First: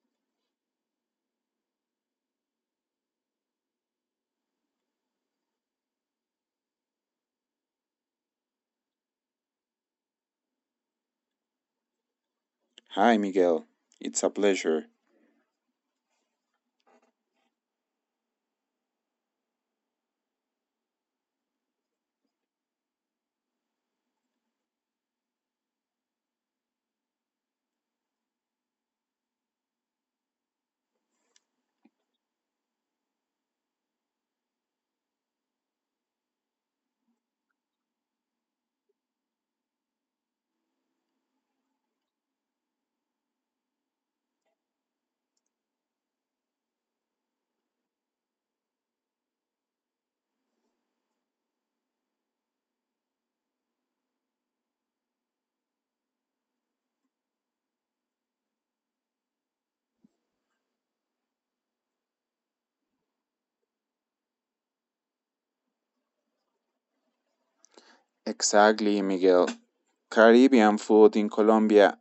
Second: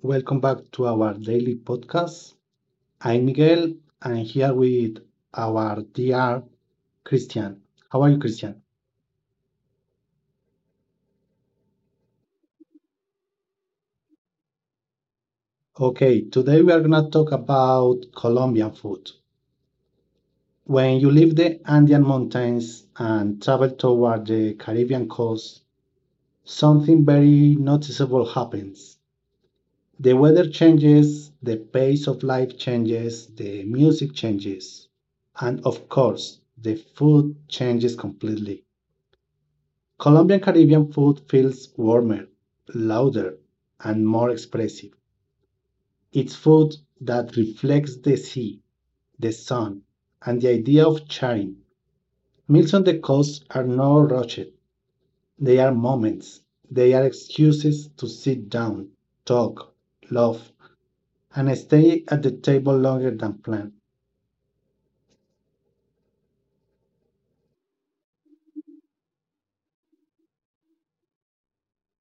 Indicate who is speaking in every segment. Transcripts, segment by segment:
Speaker 1: Welcome back to our daily podcast. I'm Miguel, and here with our dear Christian. How are you, Christian?
Speaker 2: Hi, Miguel. It's a pleasure.
Speaker 1: Okay, today we are going to talk about Colombian food. When you leave the Andean mountains and travel toward the Caribbean coast, something very noticeable happens. The weather changes, the pace of life changes, the music changes, and of course, the food changes completely. Colombian Caribbean food feels warmer, louder, and more expressive. It's food that reflects the sea, the sun, and the idea of sharing. Meals on the coast are not rushed, they are moments, they are excuses to sit down, talk, love, and stay at the table longer than planned.
Speaker 2: Exactly, Miguel. Caribbean food in Colombia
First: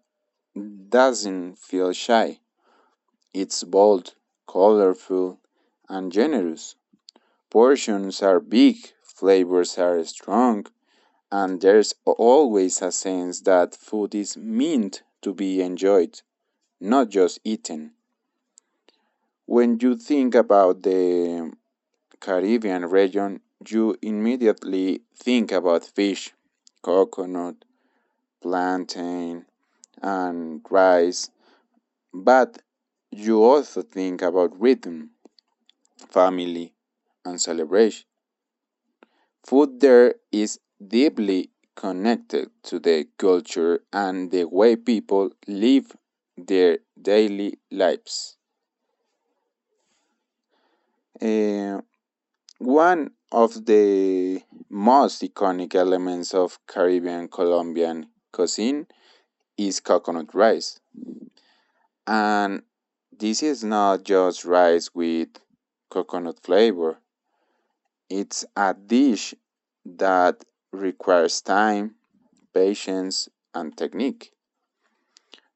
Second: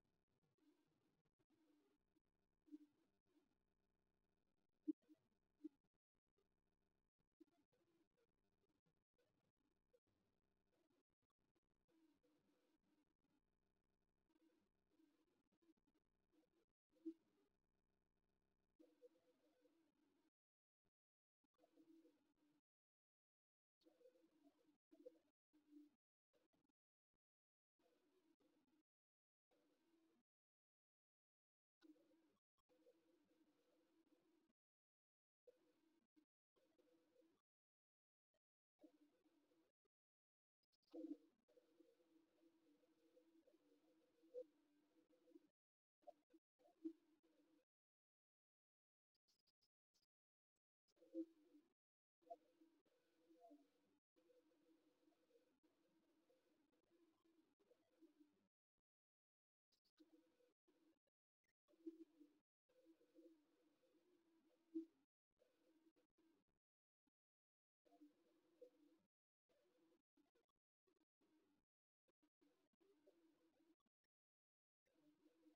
Speaker 2: doesn't feel shy. It's bold, colorful, and generous. Portions are big, flavors are strong, and there's always a sense that food is meant to be enjoyed, not just eaten. When you think about the Caribbean region, you immediately think about fish, coconut, plantain, and rice, but you also think about rhythm, family, and celebration. Food there is deeply connected to the culture and the way people live their daily lives. Eh, One of the most iconic elements of Caribbean Colombian cuisine is coconut rice. And this is not just rice with coconut flavor. It's a dish that requires time, patience, and technique.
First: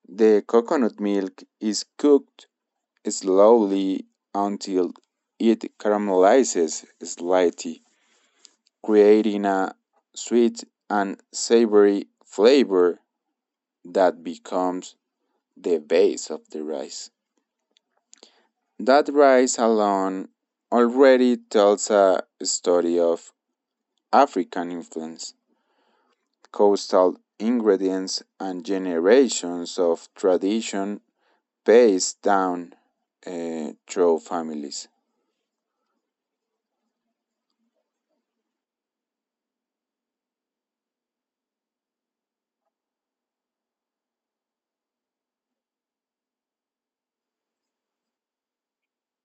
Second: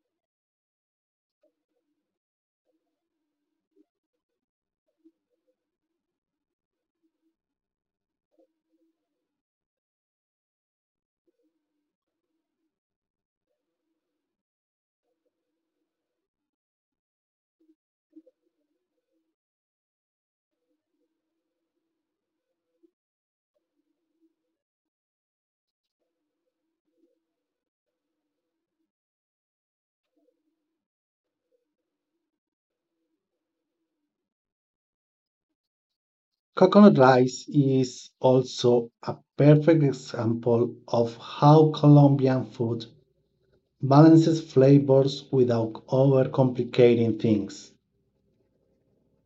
Speaker 2: The coconut milk is cooked slowly until it caramelizes slightly, creating a sweet and savory flavor that becomes the base of the rice. That rice alone already tells a story of African influence, coastal ingredients, and generations of tradition passed down through families.
Speaker 1: Coconut rice is also a perfect example of how Colombian food balances flavors without overcomplicating things.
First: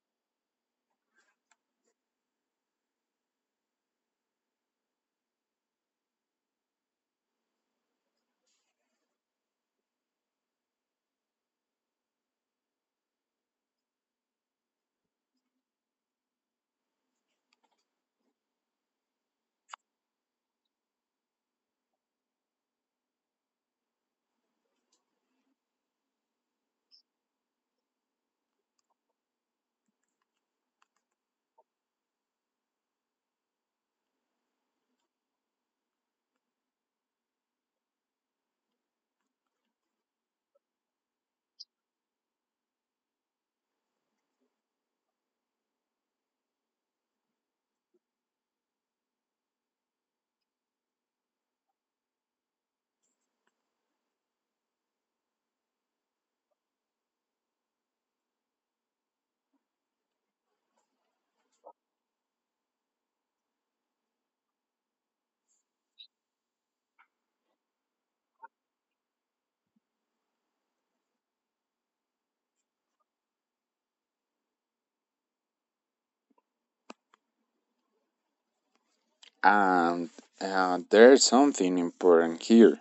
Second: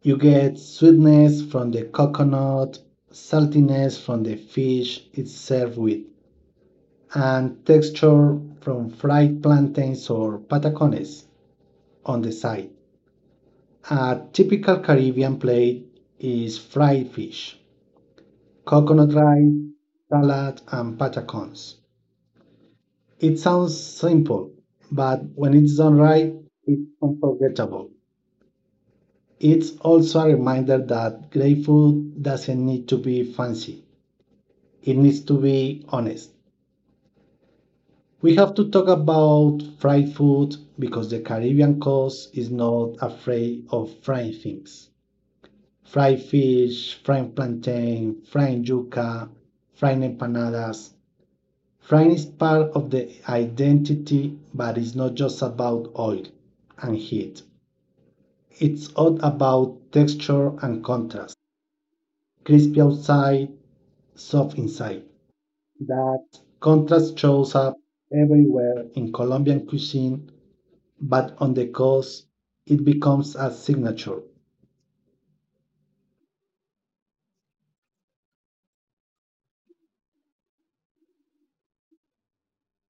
Speaker 1: You get sweetness from the coconut, saltiness from the fish it's served with, and texture from fried plantains or patacones on the side. A typical Caribbean plate is fried fish, coconut rice, salad, and patacones. It sounds simple, but when it's done right, it's unforgettable. It's also a reminder that great food doesn't need to be fancy, it needs to be honest. We have to talk about fried food because the Caribbean coast is not afraid of frying things. Fried fish, fried plantain, fried yuca, fried empanadas. Frying is part of the identity, but it's not just about oil and heat. It's all about texture and contrast. Crispy outside, soft inside. That contrast shows up everywhere in Colombian cuisine, but on the coast, it becomes a signature.
Speaker 2: And there's something important here,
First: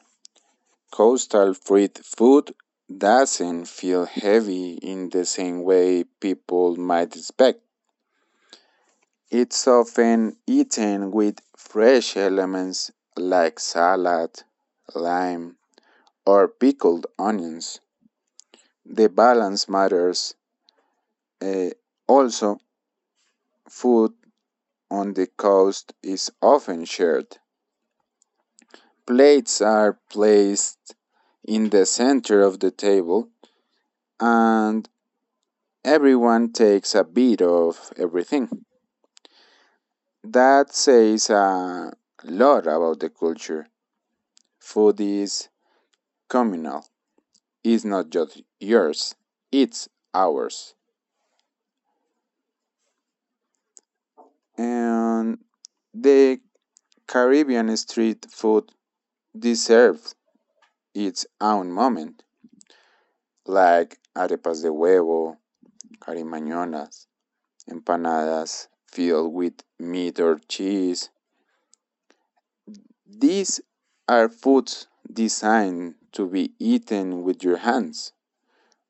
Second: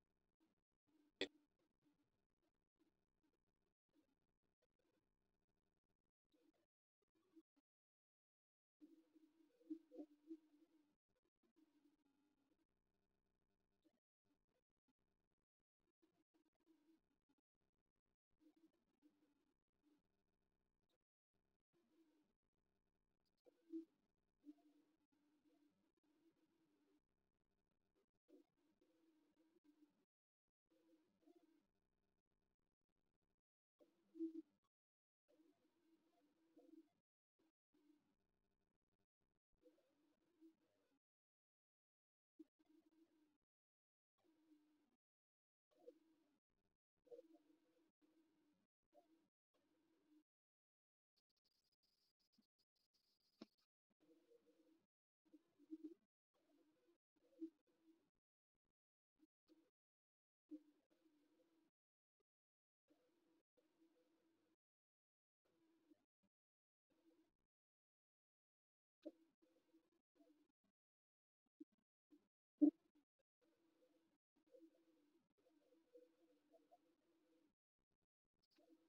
Speaker 2: coastal fruit food doesn't feel heavy in the same way people might expect. It's often eaten with fresh elements like salad, lime, or pickled onions. The balance matters. eh, Also, food on the coast is often shared. Plates are placed in the center of the table and everyone takes a bit of everything. That says a lot about the culture. Food is communal. Is not just yours, it's ours. And the Caribbean street food deserves its own moment, like arepas de huevo, carimañonas, empanadas filled with meat or cheese. These are foods designed to be eaten with your hands,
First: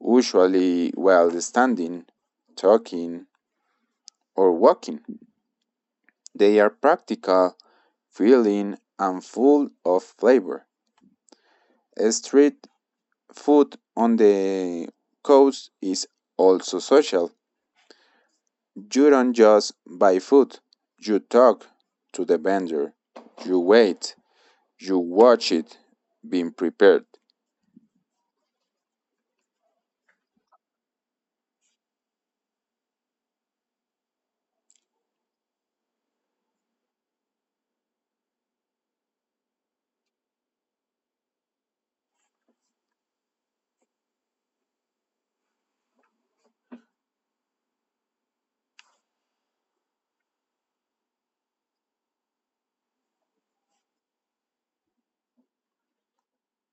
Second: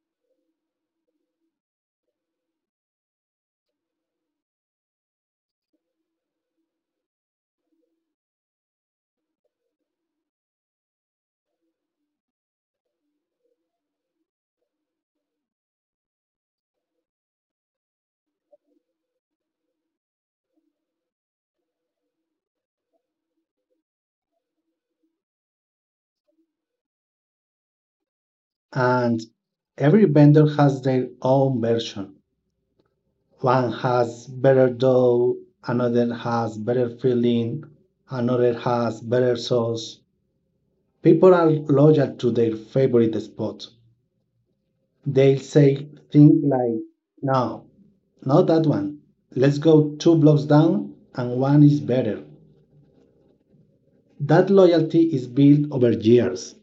Speaker 2: usually while standing, talking, or walking. They are practical, filling, and full of flavor. Street food on the coast is also social. You don't just buy food, you talk to the vendor, you wait, you watch it being prepared.
Speaker 1: And every vendor has their own version. One has better dough, another has better filling, another has better sauce. People are loyal to their favorite spot. They'll say things like, no, not that one. Let's go two blocks down and one is better. That loyalty is built over years.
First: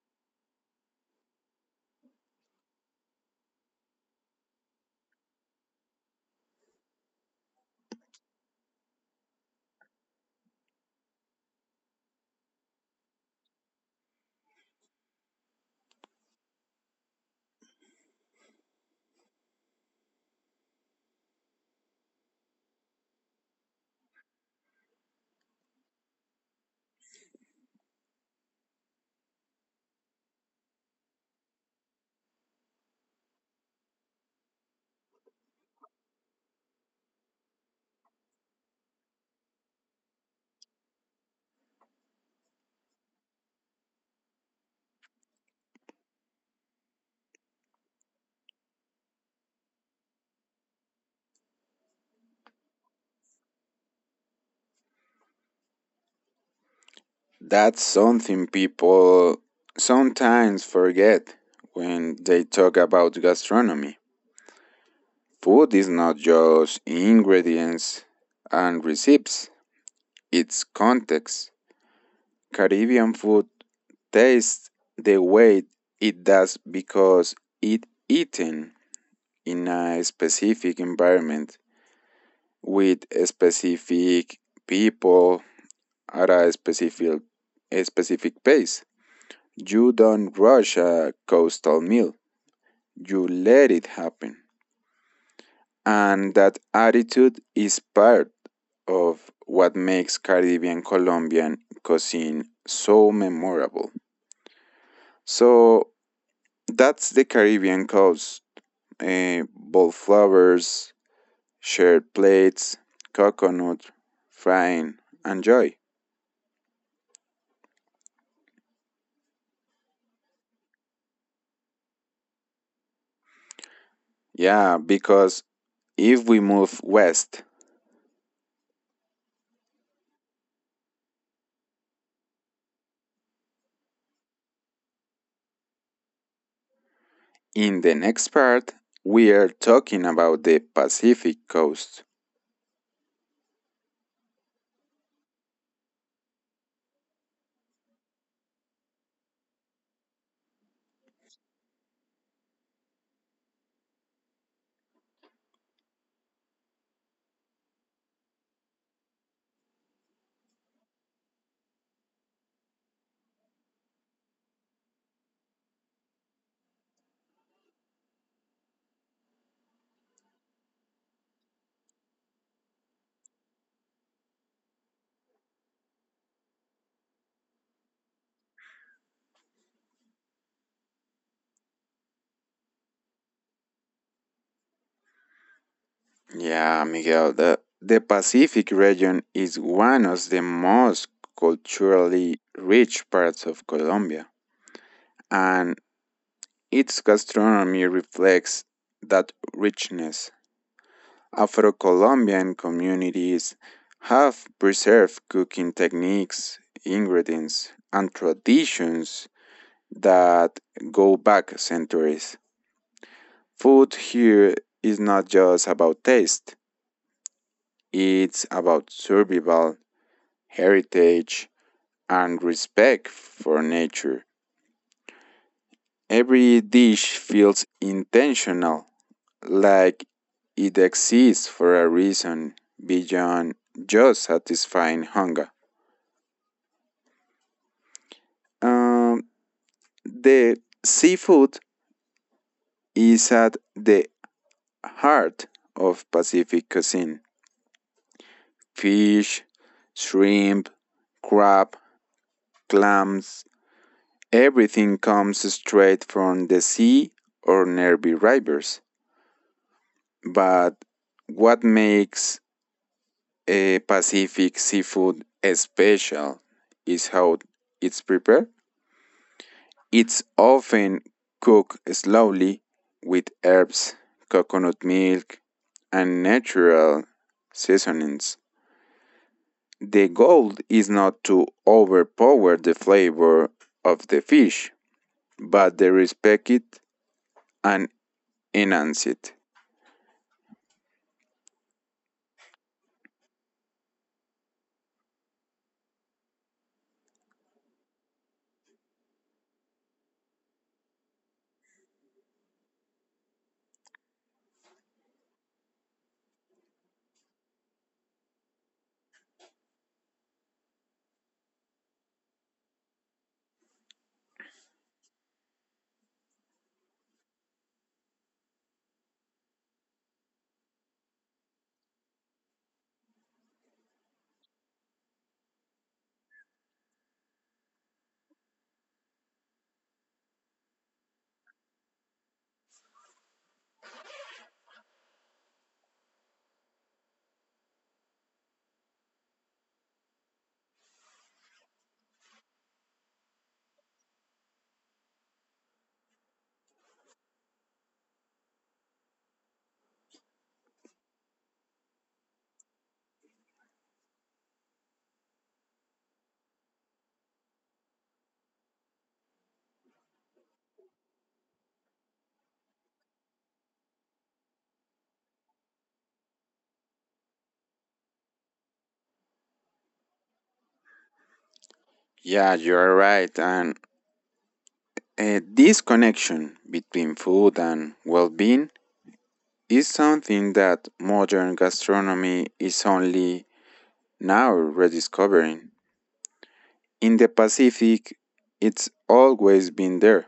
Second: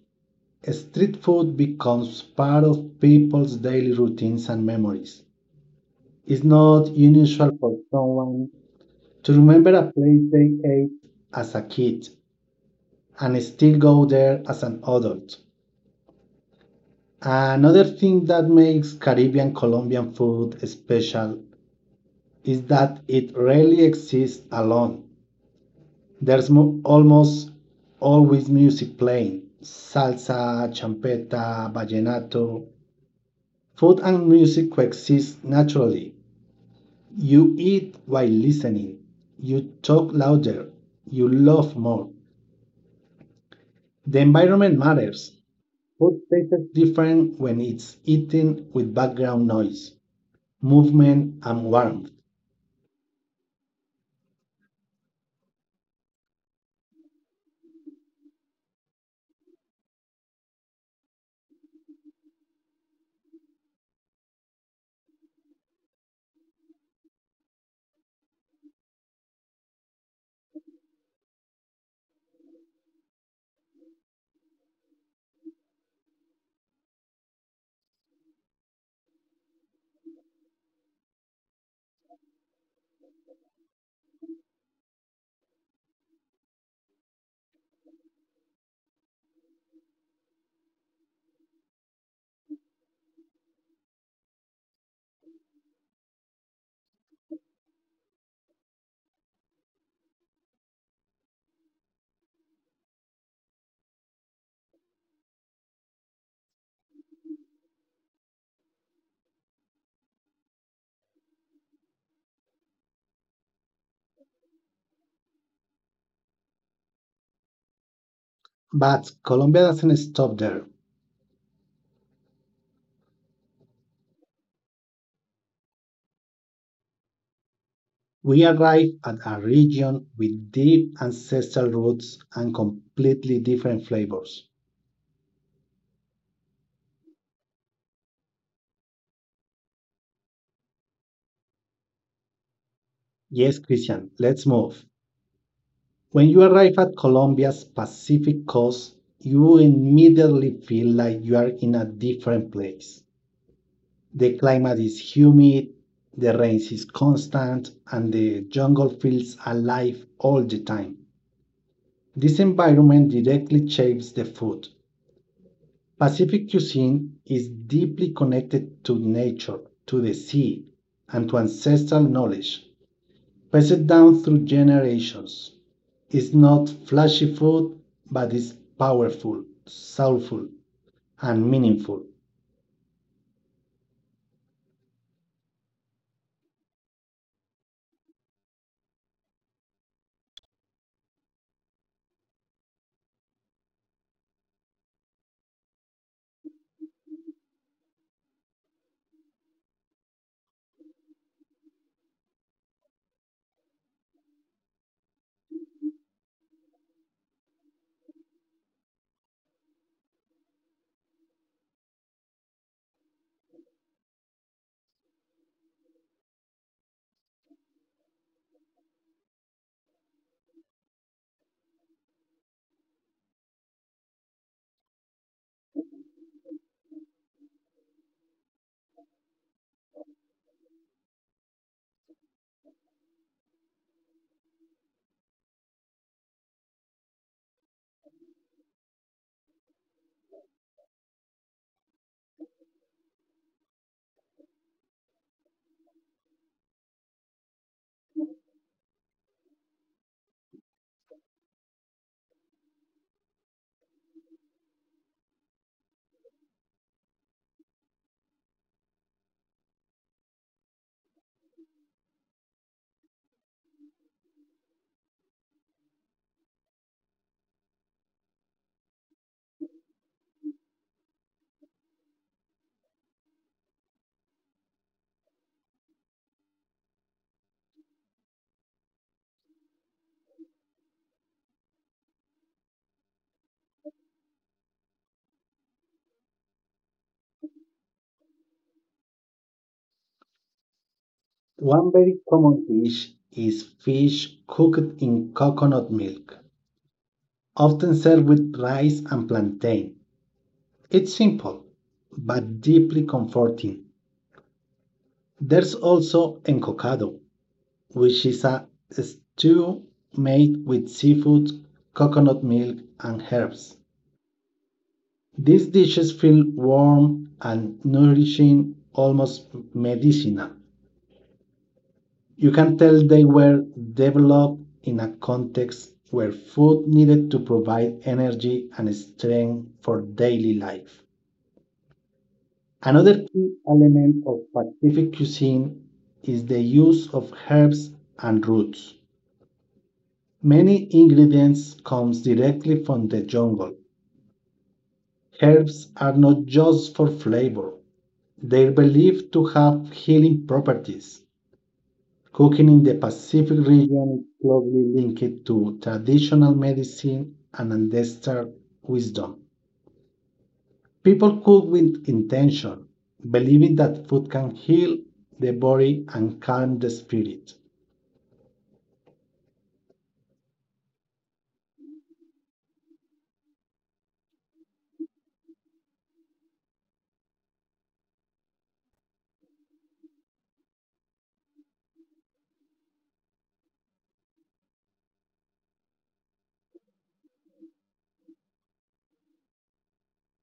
Speaker 1: Street food becomes part of people's daily routines and memories. It's not unusual for someone to remember a place they ate as a kid and still go there as an adult. Another thing that makes Caribbean Colombian food special is that it rarely exists alone. There's almost always music playing salsa, champeta, vallenato. Food and music coexist naturally. You eat while listening, you talk louder, you laugh more. The environment matters. Food tastes different when it's eaten with background noise, movement, and warmth.
Speaker 2: That's something people sometimes forget when they talk about gastronomy. Food is not just ingredients and recipes, it's context. Caribbean food tastes the way it does because it eaten in a specific environment with a specific people at a specific pace. You don't rush a coastal meal. You let it happen. And that attitude is part of what makes Caribbean Colombian cuisine so memorable. So That's the Caribbean coast. Eh, Wallflowers, shared plates, coconut, frying, and joy.
Speaker 1: But Colombia doesn't stop there.
Speaker 2: Yeah, because if we move west
Speaker 1: We arrive at a region with deep ancestral roots and completely different flavors.
Speaker 2: in the next part, we are talking about the Pacific coast.
Speaker 1: Yes, Christian, let's move. When you arrive at Colombia's Pacific coast, you immediately feel like you are in a different place. The climate is humid, the rain is constant, and the jungle feels alive all the time. This environment directly shapes the food. Pacific cuisine is deeply connected to nature, to the sea, and to ancestral knowledge passed down through generations. It's not flashy food, but it's powerful, soulful, and meaningful.
Speaker 2: Yeah, Miguel, the Pacific region is one of the most culturally rich parts of Colombia, and its gastronomy reflects that richness. Afro-Colombian communities have preserved cooking techniques, ingredients, and traditions that go back centuries. Food here is not just about taste, it's about survival, heritage, and respect for nature. Every dish feels intentional, like it exists for a reason beyond just satisfying hunger. Um, the seafood is at the heart of Pacific cuisine. Fish, shrimp, crab, clams, everything comes straight from the sea or nearby rivers. But what makes a Pacific seafood special is how it's prepared. It's often cooked slowly with herbs, coconut milk, and natural seasonings. The goal is not to overpower the flavor of the fish, but to respect it and enhance it.
Speaker 1: One very common dish is fish cooked in coconut milk, often served with rice and plantain. It's simple, but deeply comforting. There's also encocado, which is a stew made with seafood, coconut milk, and herbs. These dishes feel warm and nourishing, almost medicinal. You can tell they were developed in a context where food needed to provide energy and strength for daily life. Another key element of Pacific cuisine is the use of herbs and roots. Many ingredients comes directly from the jungle. Herbs are not just for flavor. They're believed to have healing properties. Cooking in the Pacific region is closely linked to traditional medicine and ancestral wisdom. People cook with intention, believing that food can heal the body and calm the spirit.
Speaker 2: Yeah, you're right. And this connection between food and well being is something that modern gastronomy is only now rediscovering. In the Pacific, it's always been there.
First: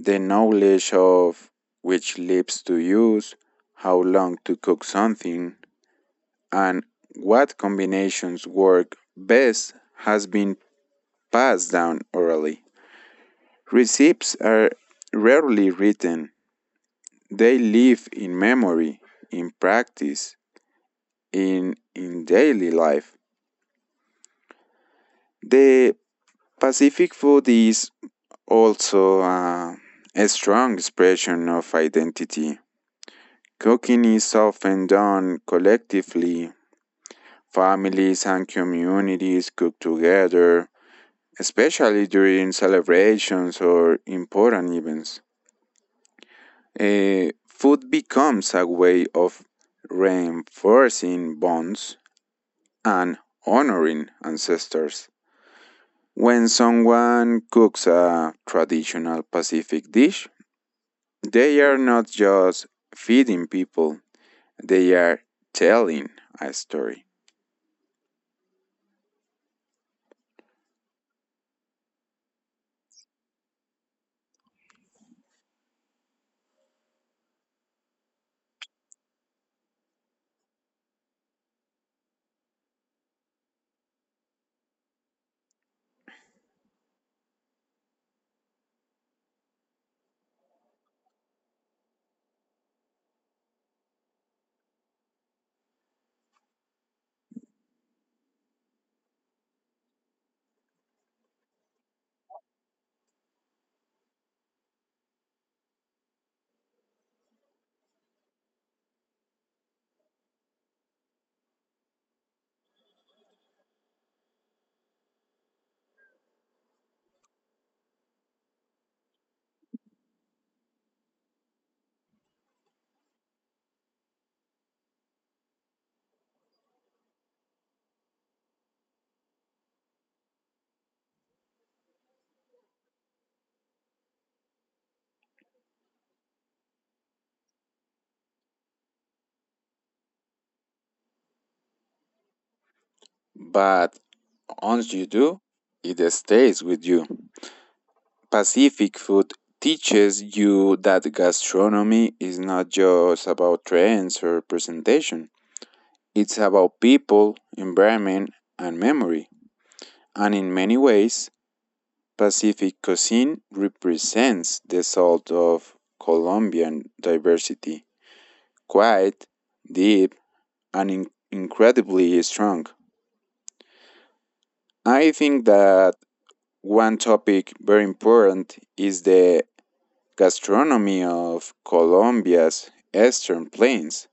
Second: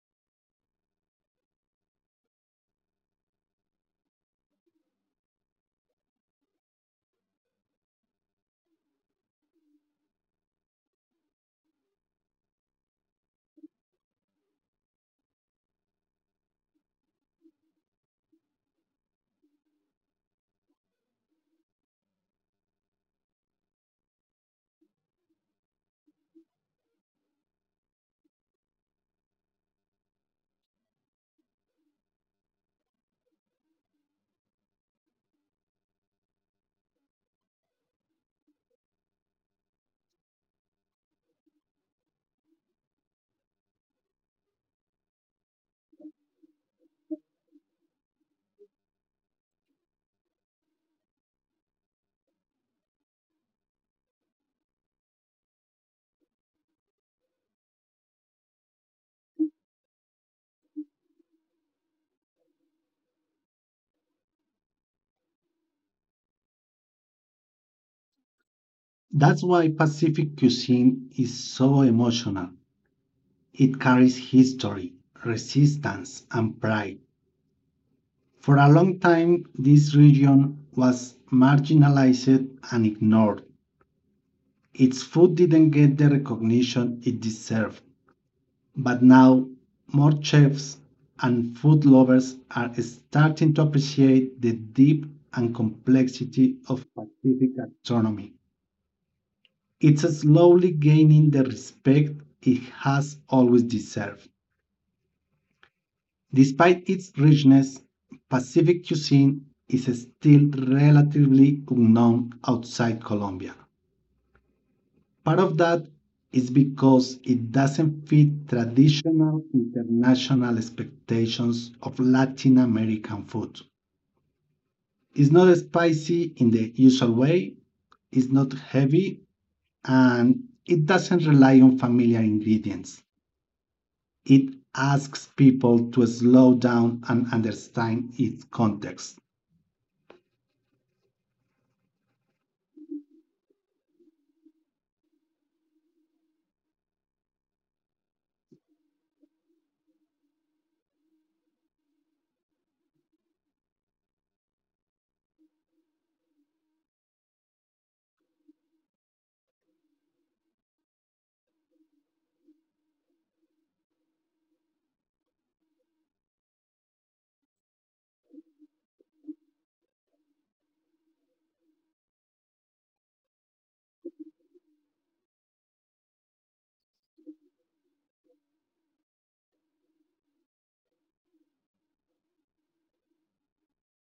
Speaker 2: The knowledge of which leaves to use, how long to cook something, and what combinations work best has been passed down orally. Recipes are rarely written, they live in memory, in practice, in daily life. The Pacific food is also a strong expression of identity. Cooking is often done collectively. Families and communities cook together, especially during celebrations or important events. Food becomes a way of reinforcing bonds and honoring ancestors. When someone cooks a traditional Pacific dish, they are not just feeding people, they are telling a story.
Speaker 1: That's why Pacific cuisine is so emotional. It carries history, resistance, and pride. For a long time, this region was marginalized and ignored. Its food didn't get the recognition it deserved, but now more chefs and food lovers are starting to appreciate the depth and complexity of Pacific gastronomy. It's slowly gaining the respect it has always deserved. Despite its richness, Pacific cuisine is still relatively unknown outside Colombia. Part of that is because it doesn't fit traditional international expectations of Latin American food. It's not spicy in the usual way, it's not heavy, and it doesn't rely on familiar ingredients. It asks people to slow down and understand its context.
Speaker 2: But once you do, it stays with you. Pacific food teaches you that gastronomy is not just about trends or presentation. It's about people, environment, and memory. And in many ways, Pacific cuisine represents the salt of Colombian diversity, quite deep, and incredibly strong. I think that one topic very important is the gastronomy of Colombia's eastern plains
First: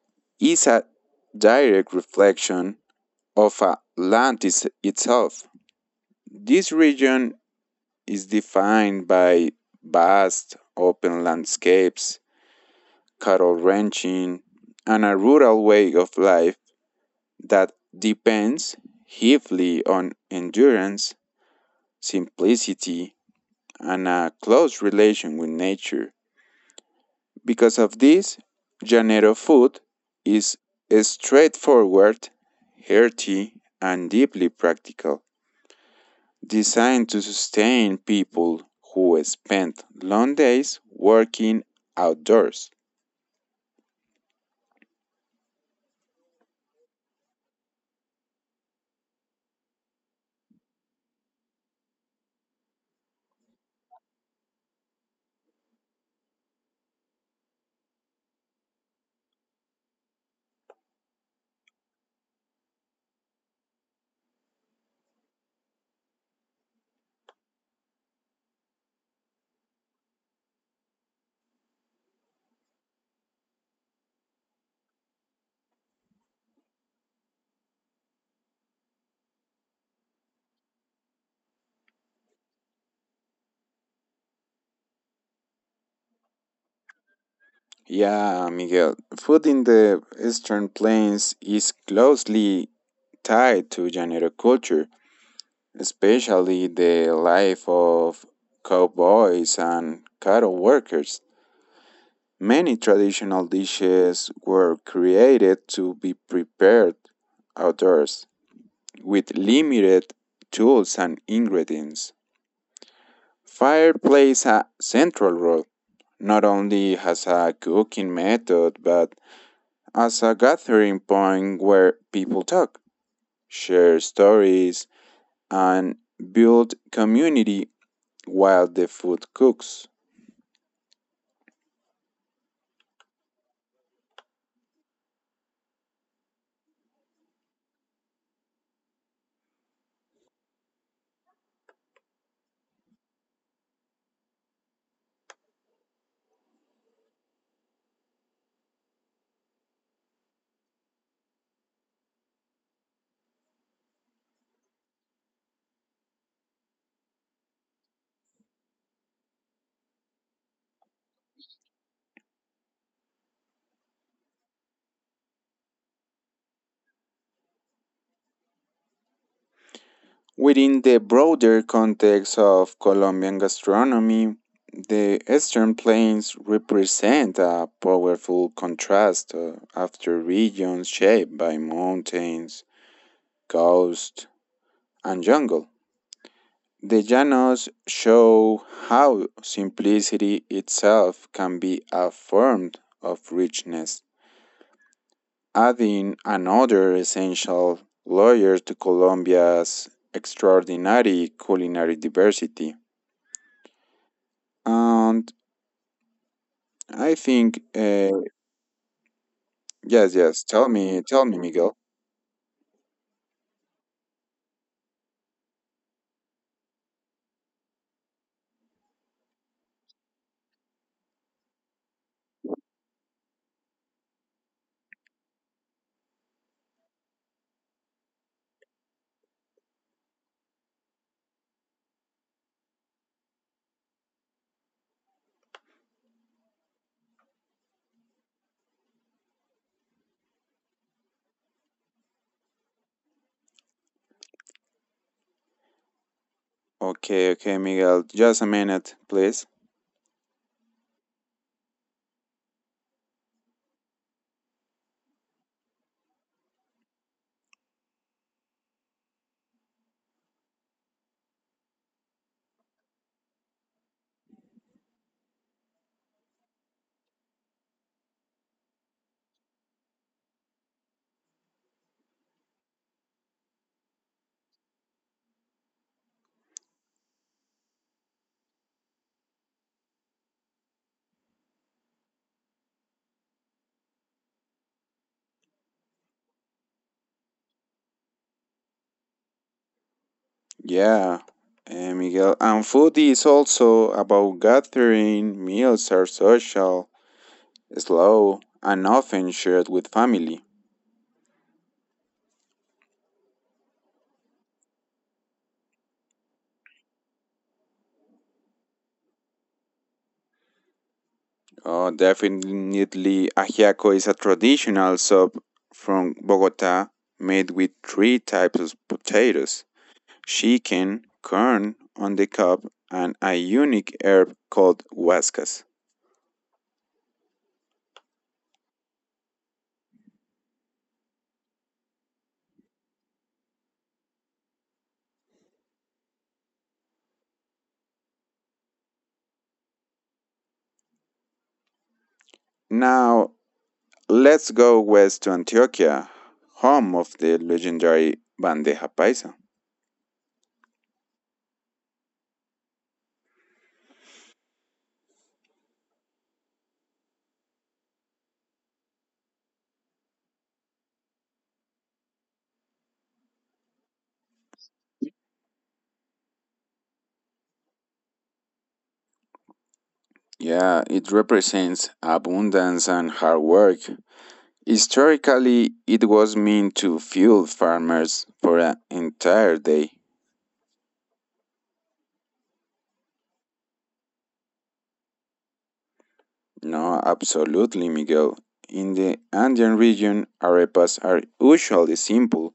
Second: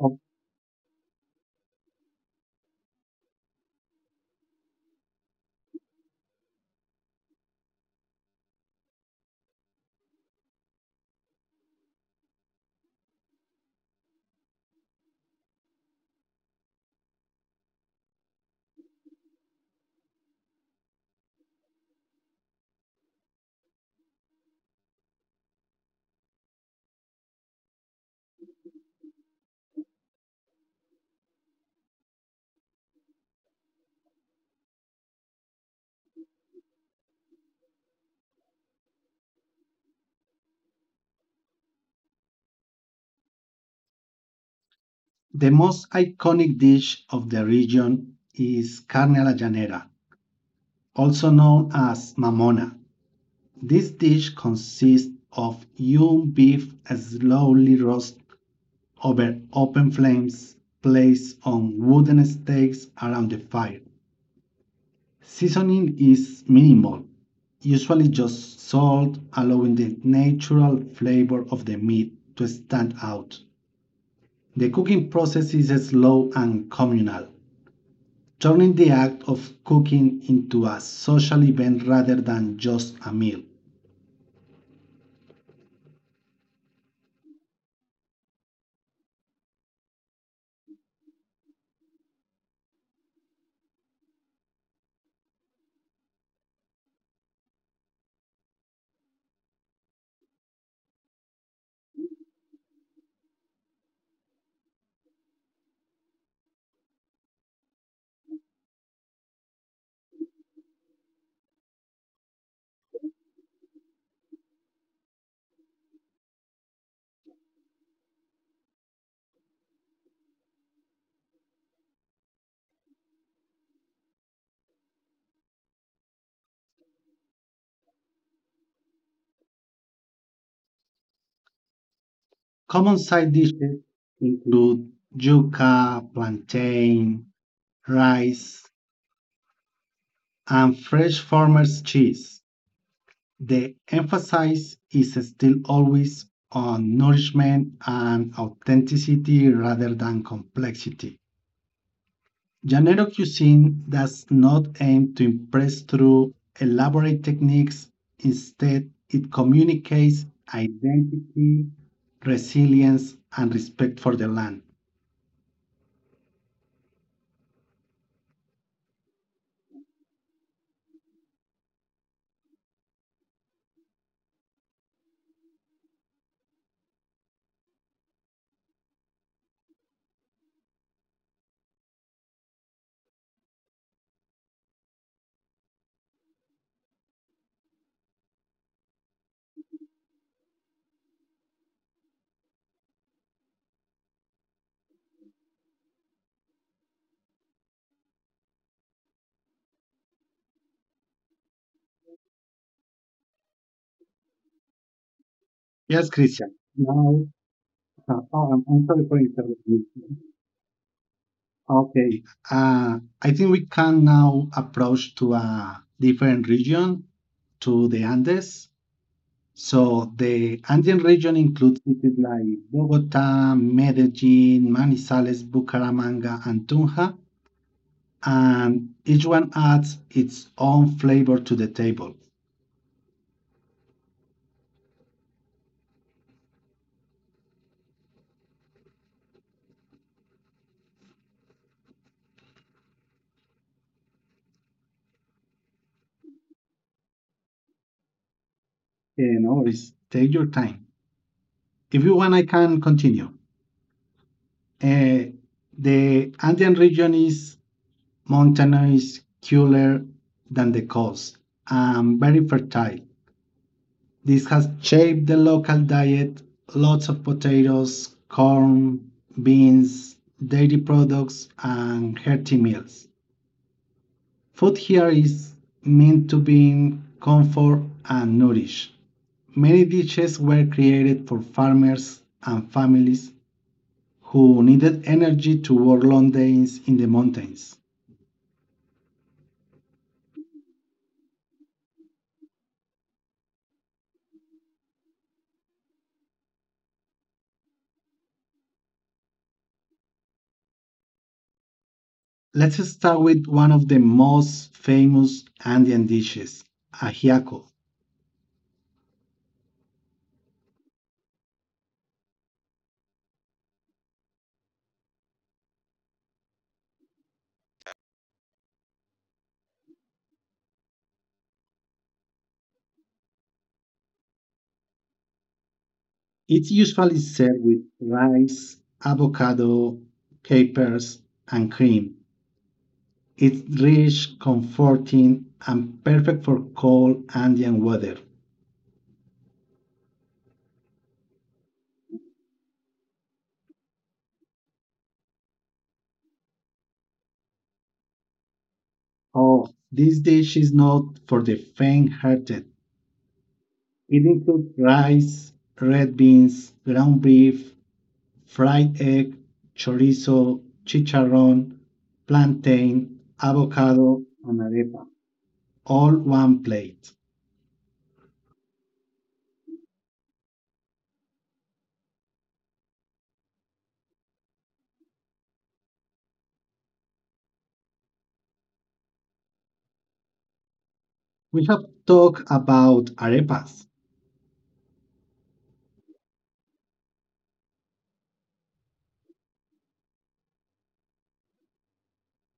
Speaker 1: Of
Speaker 2: is a direct reflection of Atlantis itself. This region is defined by vast open landscapes, cattle ranching, and a rural way of life that depends heavily on endurance, simplicity, and a close relation with nature. Because of this, Janeiro food is straightforward, hearty, and deeply practical, designed to sustain people who spend long days working outdoors.
Speaker 1: the most iconic dish of the region is carne a la llanera, also known as mamona. This dish consists of young beef slowly roasted over open flames, placed on wooden stakes around the fire. Seasoning is minimal, usually just salt, allowing the natural flavor of the meat to stand out. The cooking process is slow and communal, turning the act of cooking into a social event rather than just a meal.
Speaker 2: Yeah, Miguel, food in the Eastern Plains is closely tied to Janeiro culture, especially the life of cowboys and cattle workers. Many traditional dishes were created to be prepared outdoors with limited tools and ingredients. Fire plays a central role, not only as a cooking method, but as a gathering point where people talk, share stories, and build community while the food cooks.
Speaker 1: Common side dishes include yuca, plantain, rice, and fresh farmer's cheese. The emphasis is still always on nourishment and authenticity rather than complexity. Llanero cuisine does not aim to impress through elaborate techniques. Instead, it communicates identity, resilience, and respect for the land.
Speaker 2: Within the broader context of Colombian gastronomy, the Eastern Plains represent a powerful contrast after regions shaped by mountains, coast, and jungle. The Llanos show how simplicity itself can be a form of richness, adding another essential layer to Colombia's extraordinary culinary diversity. And
Speaker 1: Yes, Christian.
Speaker 2: I
Speaker 1: Now,
Speaker 2: think,
Speaker 1: oh, I'm sorry for interrupting.
Speaker 2: yes, yes. Tell me, Miguel.
Speaker 1: Okay. I think we can now approach to a different region, to the Andes. So the Andean region includes cities like Bogota, Medellin, Manizales, Bucaramanga, and Tunja, and each one adds its own flavor to the table.
Speaker 2: Okay, okay, Miguel. Just a minute,
Speaker 1: You
Speaker 2: please.
Speaker 1: know, it's, take your time. If you want, I can continue. Uh, the Andean region is mountainous, cooler than the coast, and very fertile. This has shaped the local diet. Lots of potatoes, corn, beans, dairy products, and hearty meals. Food here is meant to bring comfort and nourish. Many dishes were created for farmers and families who needed energy to work long days in the mountains.
Speaker 2: Yeah, Miguel. And food is also about gathering. Meals are social, slow, and often shared with family.
Speaker 1: Let's start with one of the most famous Andean dishes, ajiaco.
Speaker 2: Oh, definitely, ajiaco is a traditional soup from Bogota made with three types of potatoes. She can corn on the cob and a unique herb called huascas.
Speaker 1: It's usually served with rice, avocado, capers, and cream. It's rich, comforting, and perfect for cold Andean weather.
Speaker 2: Now let's go west to Antioquia, home of the legendary bandeja paisa.
Speaker 1: Oh, this dish is not for the faint-hearted. It includes rice, red beans, ground beef, fried egg, chorizo, chicharrón, plantain, avocado, and arepa, all one plate.
Speaker 2: Yeah, it represents abundance and hard work. Historically, it was meant to fuel farmers for an entire day.
Speaker 1: We have talked about arepas.
Speaker 2: No, absolutely, Miguel. In the Andean region, arepas are usually simple,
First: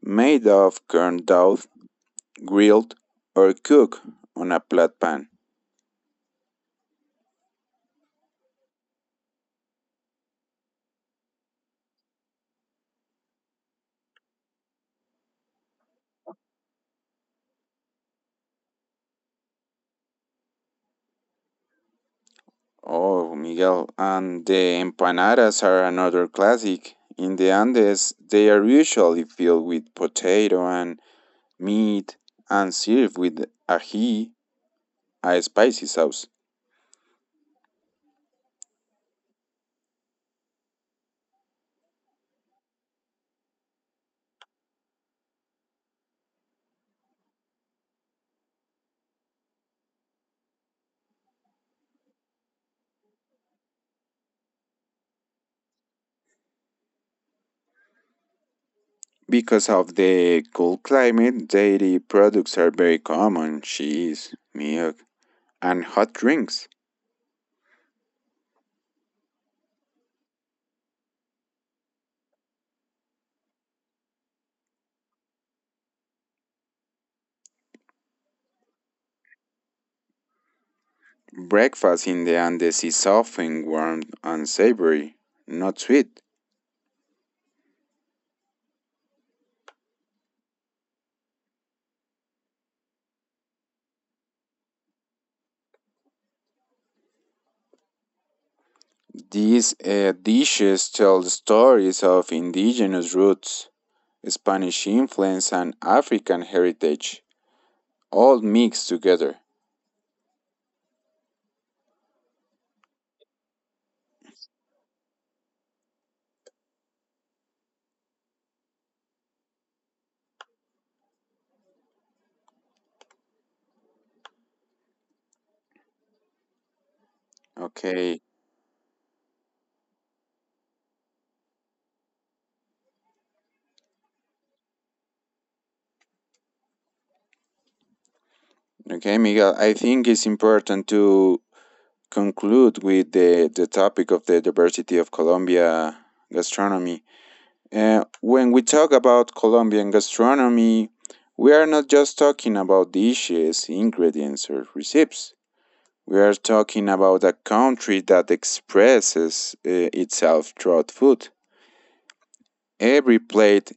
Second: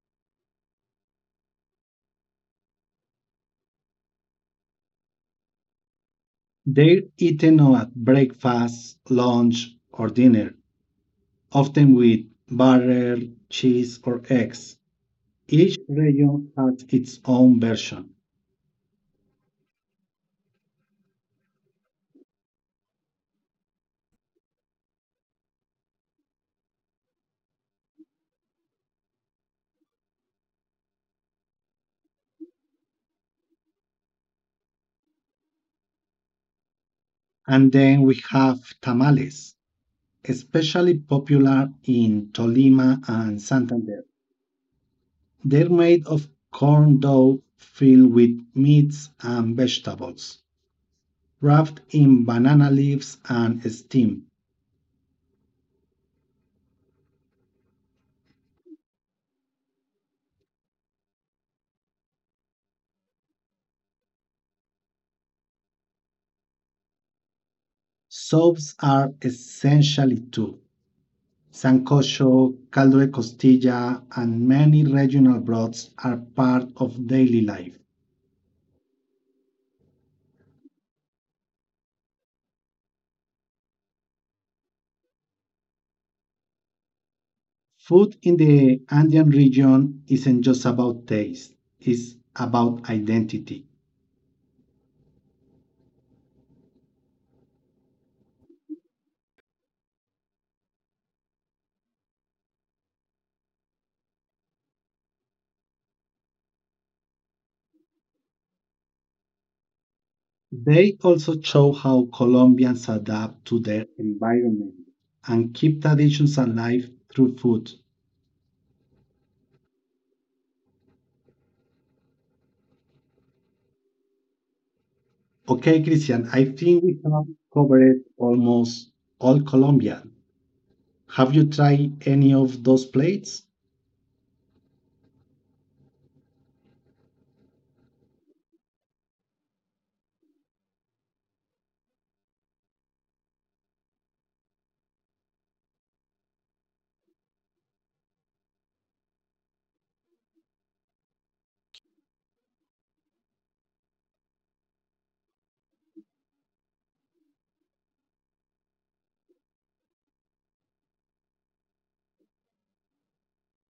Speaker 2: made of corn dough, grilled, or cooked on a flat pan.
Speaker 1: They're eaten at breakfast, lunch, or dinner, often with butter, cheese, or eggs. Each region has its own version.
Speaker 2: Oh, Miguel, and the empanadas are another classic. In the Andes, they are usually filled with potato and meat and served with ají, a spicy sauce.
Speaker 1: And then we have tamales, especially popular in Tolima and Santander. They're made of corn dough filled with meats and vegetables, wrapped in banana leaves and steamed.
Speaker 2: Because of the cold climate, dairy products are very common: cheese, milk, and hot drinks.
Speaker 1: Soups are essentially too. Sancocho, caldo de costilla, and many regional broths are part of daily life.
Speaker 2: Breakfast in the Andes is often warm and savory, not sweet.
Speaker 1: Food in the Andean region isn't just about taste, it's about identity.
Speaker 2: These dishes tell stories of indigenous roots, Spanish influence, and African heritage, all mixed together.
Speaker 1: They also show how Colombians adapt to their environment and keep traditions alive through food. Okay, Christian, I think we have covered
Speaker 2: Okay,
Speaker 1: almost all Colombia. Have you tried any of those plates?
Speaker 2: okay, Miguel. I think it's important to conclude with the topic of the diversity of Colombia gastronomy. When we talk about Colombian gastronomy, we are not just talking about dishes, ingredients, or recipes. We are talking about a country that expresses itself throughout food. Every plate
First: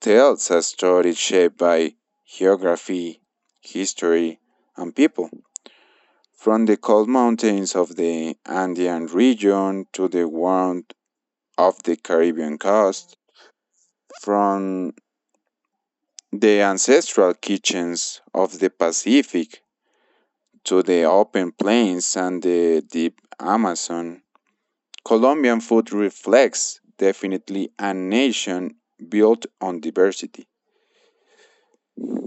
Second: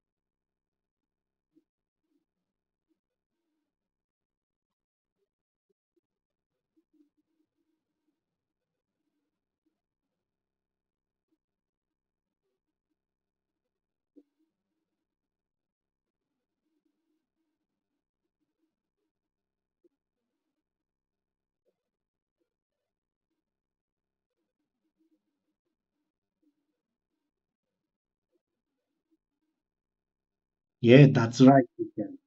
Speaker 2: tells a story shaped by geography, history, and people. From the cold mountains of the Andean region to the warmth of the Caribbean coast, from the ancestral kitchens of the Pacific to the open plains and the deep Amazon, Colombian food reflects definitely a nation built on diversity.
Speaker 1: Yeah, that's right, Christian.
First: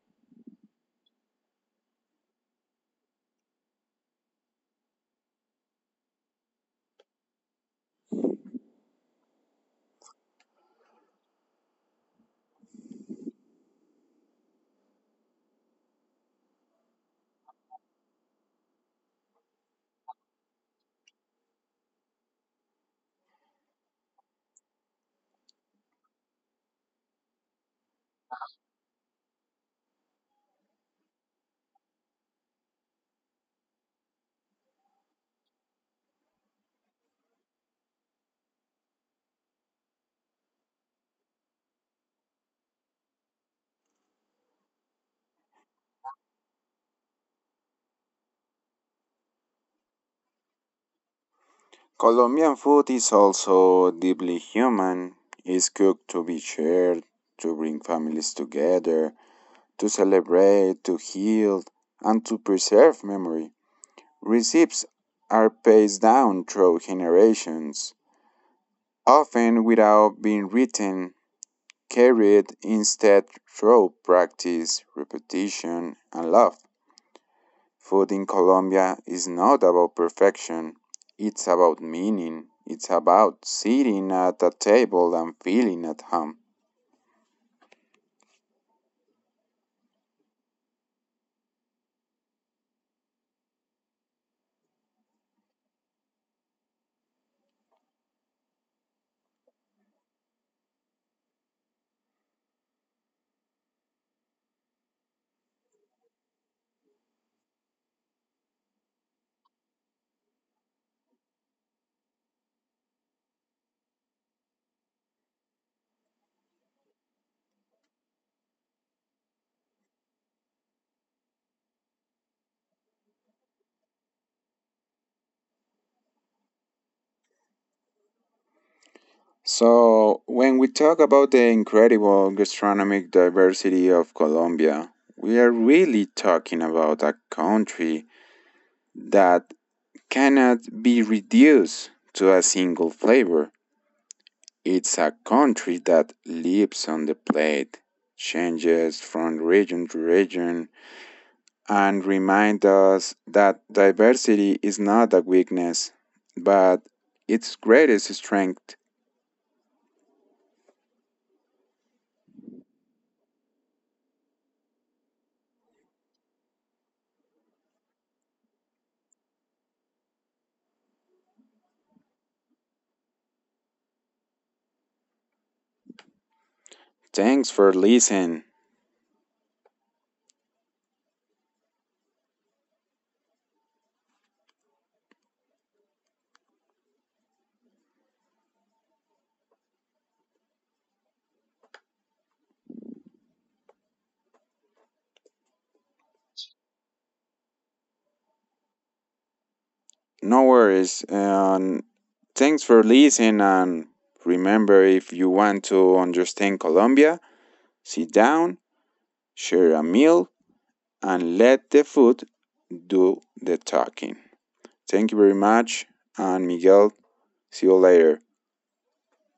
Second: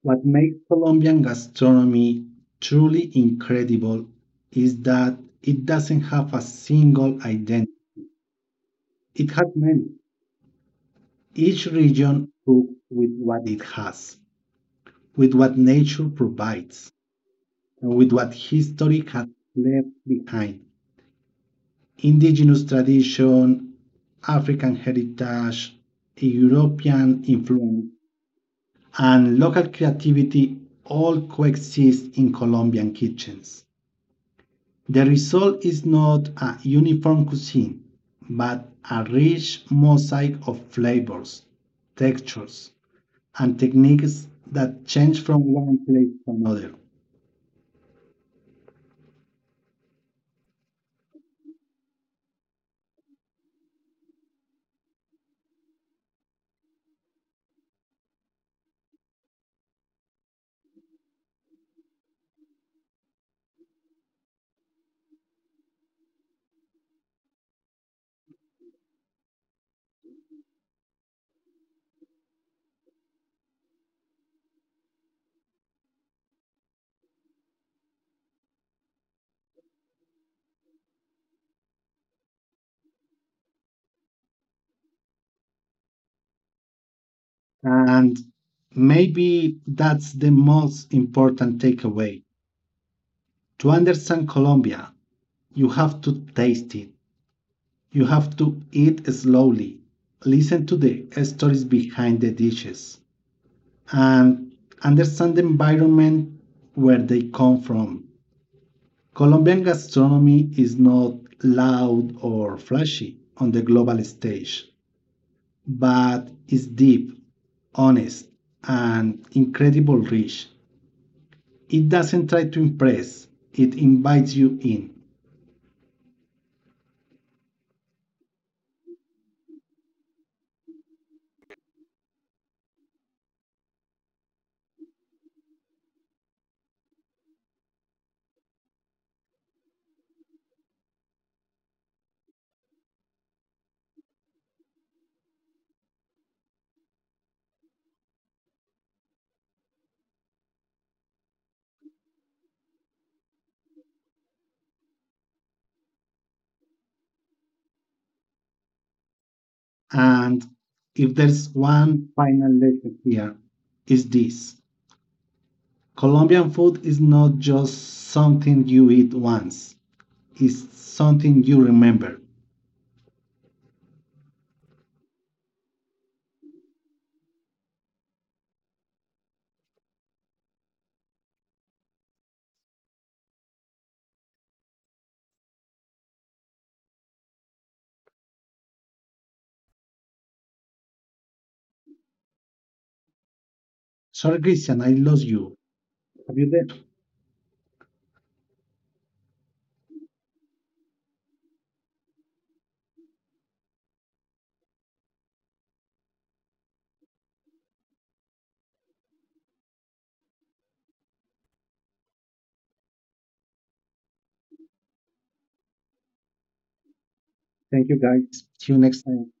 Speaker 1: What makes Colombian gastronomy truly incredible is that it doesn't have a single identity. It has many. Each region cooks with what it has, with what nature provides, and with what history has left behind. Indigenous tradition, African heritage, European influence, and local creativity all coexist in Colombian kitchens. The result is not a uniform cuisine, but a rich mosaic of flavors, textures, and techniques that change from one place to another.
Speaker 2: Colombian food is also deeply human. It's cooked to be shared, to bring families together, to celebrate, to heal, and to preserve memory. Recipes are passed down through generations often without being written, carried instead through practice, repetition, and love. Food in Colombia is not about perfection, it's about meaning. It's about sitting at a table and feeling at home.
Speaker 1: And maybe that's the most important takeaway. To understand Colombia, you have to taste it. You have to eat slowly, listen to the stories behind the dishes, and understand the environment where they come from. Colombian gastronomy is not loud or flashy on the global stage, but it's deep, honest, and incredible rich. It doesn't try to impress, it invites you in.
Speaker 2: So, when we talk about the incredible gastronomic diversity of Colombia, we are really talking about a country that cannot be reduced to a single flavor. It's a country that lives on the plate, changes from region to region, and reminds us that diversity is not a weakness, but its greatest strength.
Speaker 1: And if there's one final lesson here, is this. Colombian food is not just something you eat once, it's something you remember.
Speaker 2: Thanks for listening.
Speaker 1: Sorry, Christian, I lost you. Have you there?
Speaker 2: No worries. And thanks for listening. And remember, if you want to understand Colombia, sit down, share a meal, and let the food do the talking. Thank you very much, and Miguel, see you
Speaker 1: Thank you,
Speaker 2: later.
Speaker 1: guys. See you next time.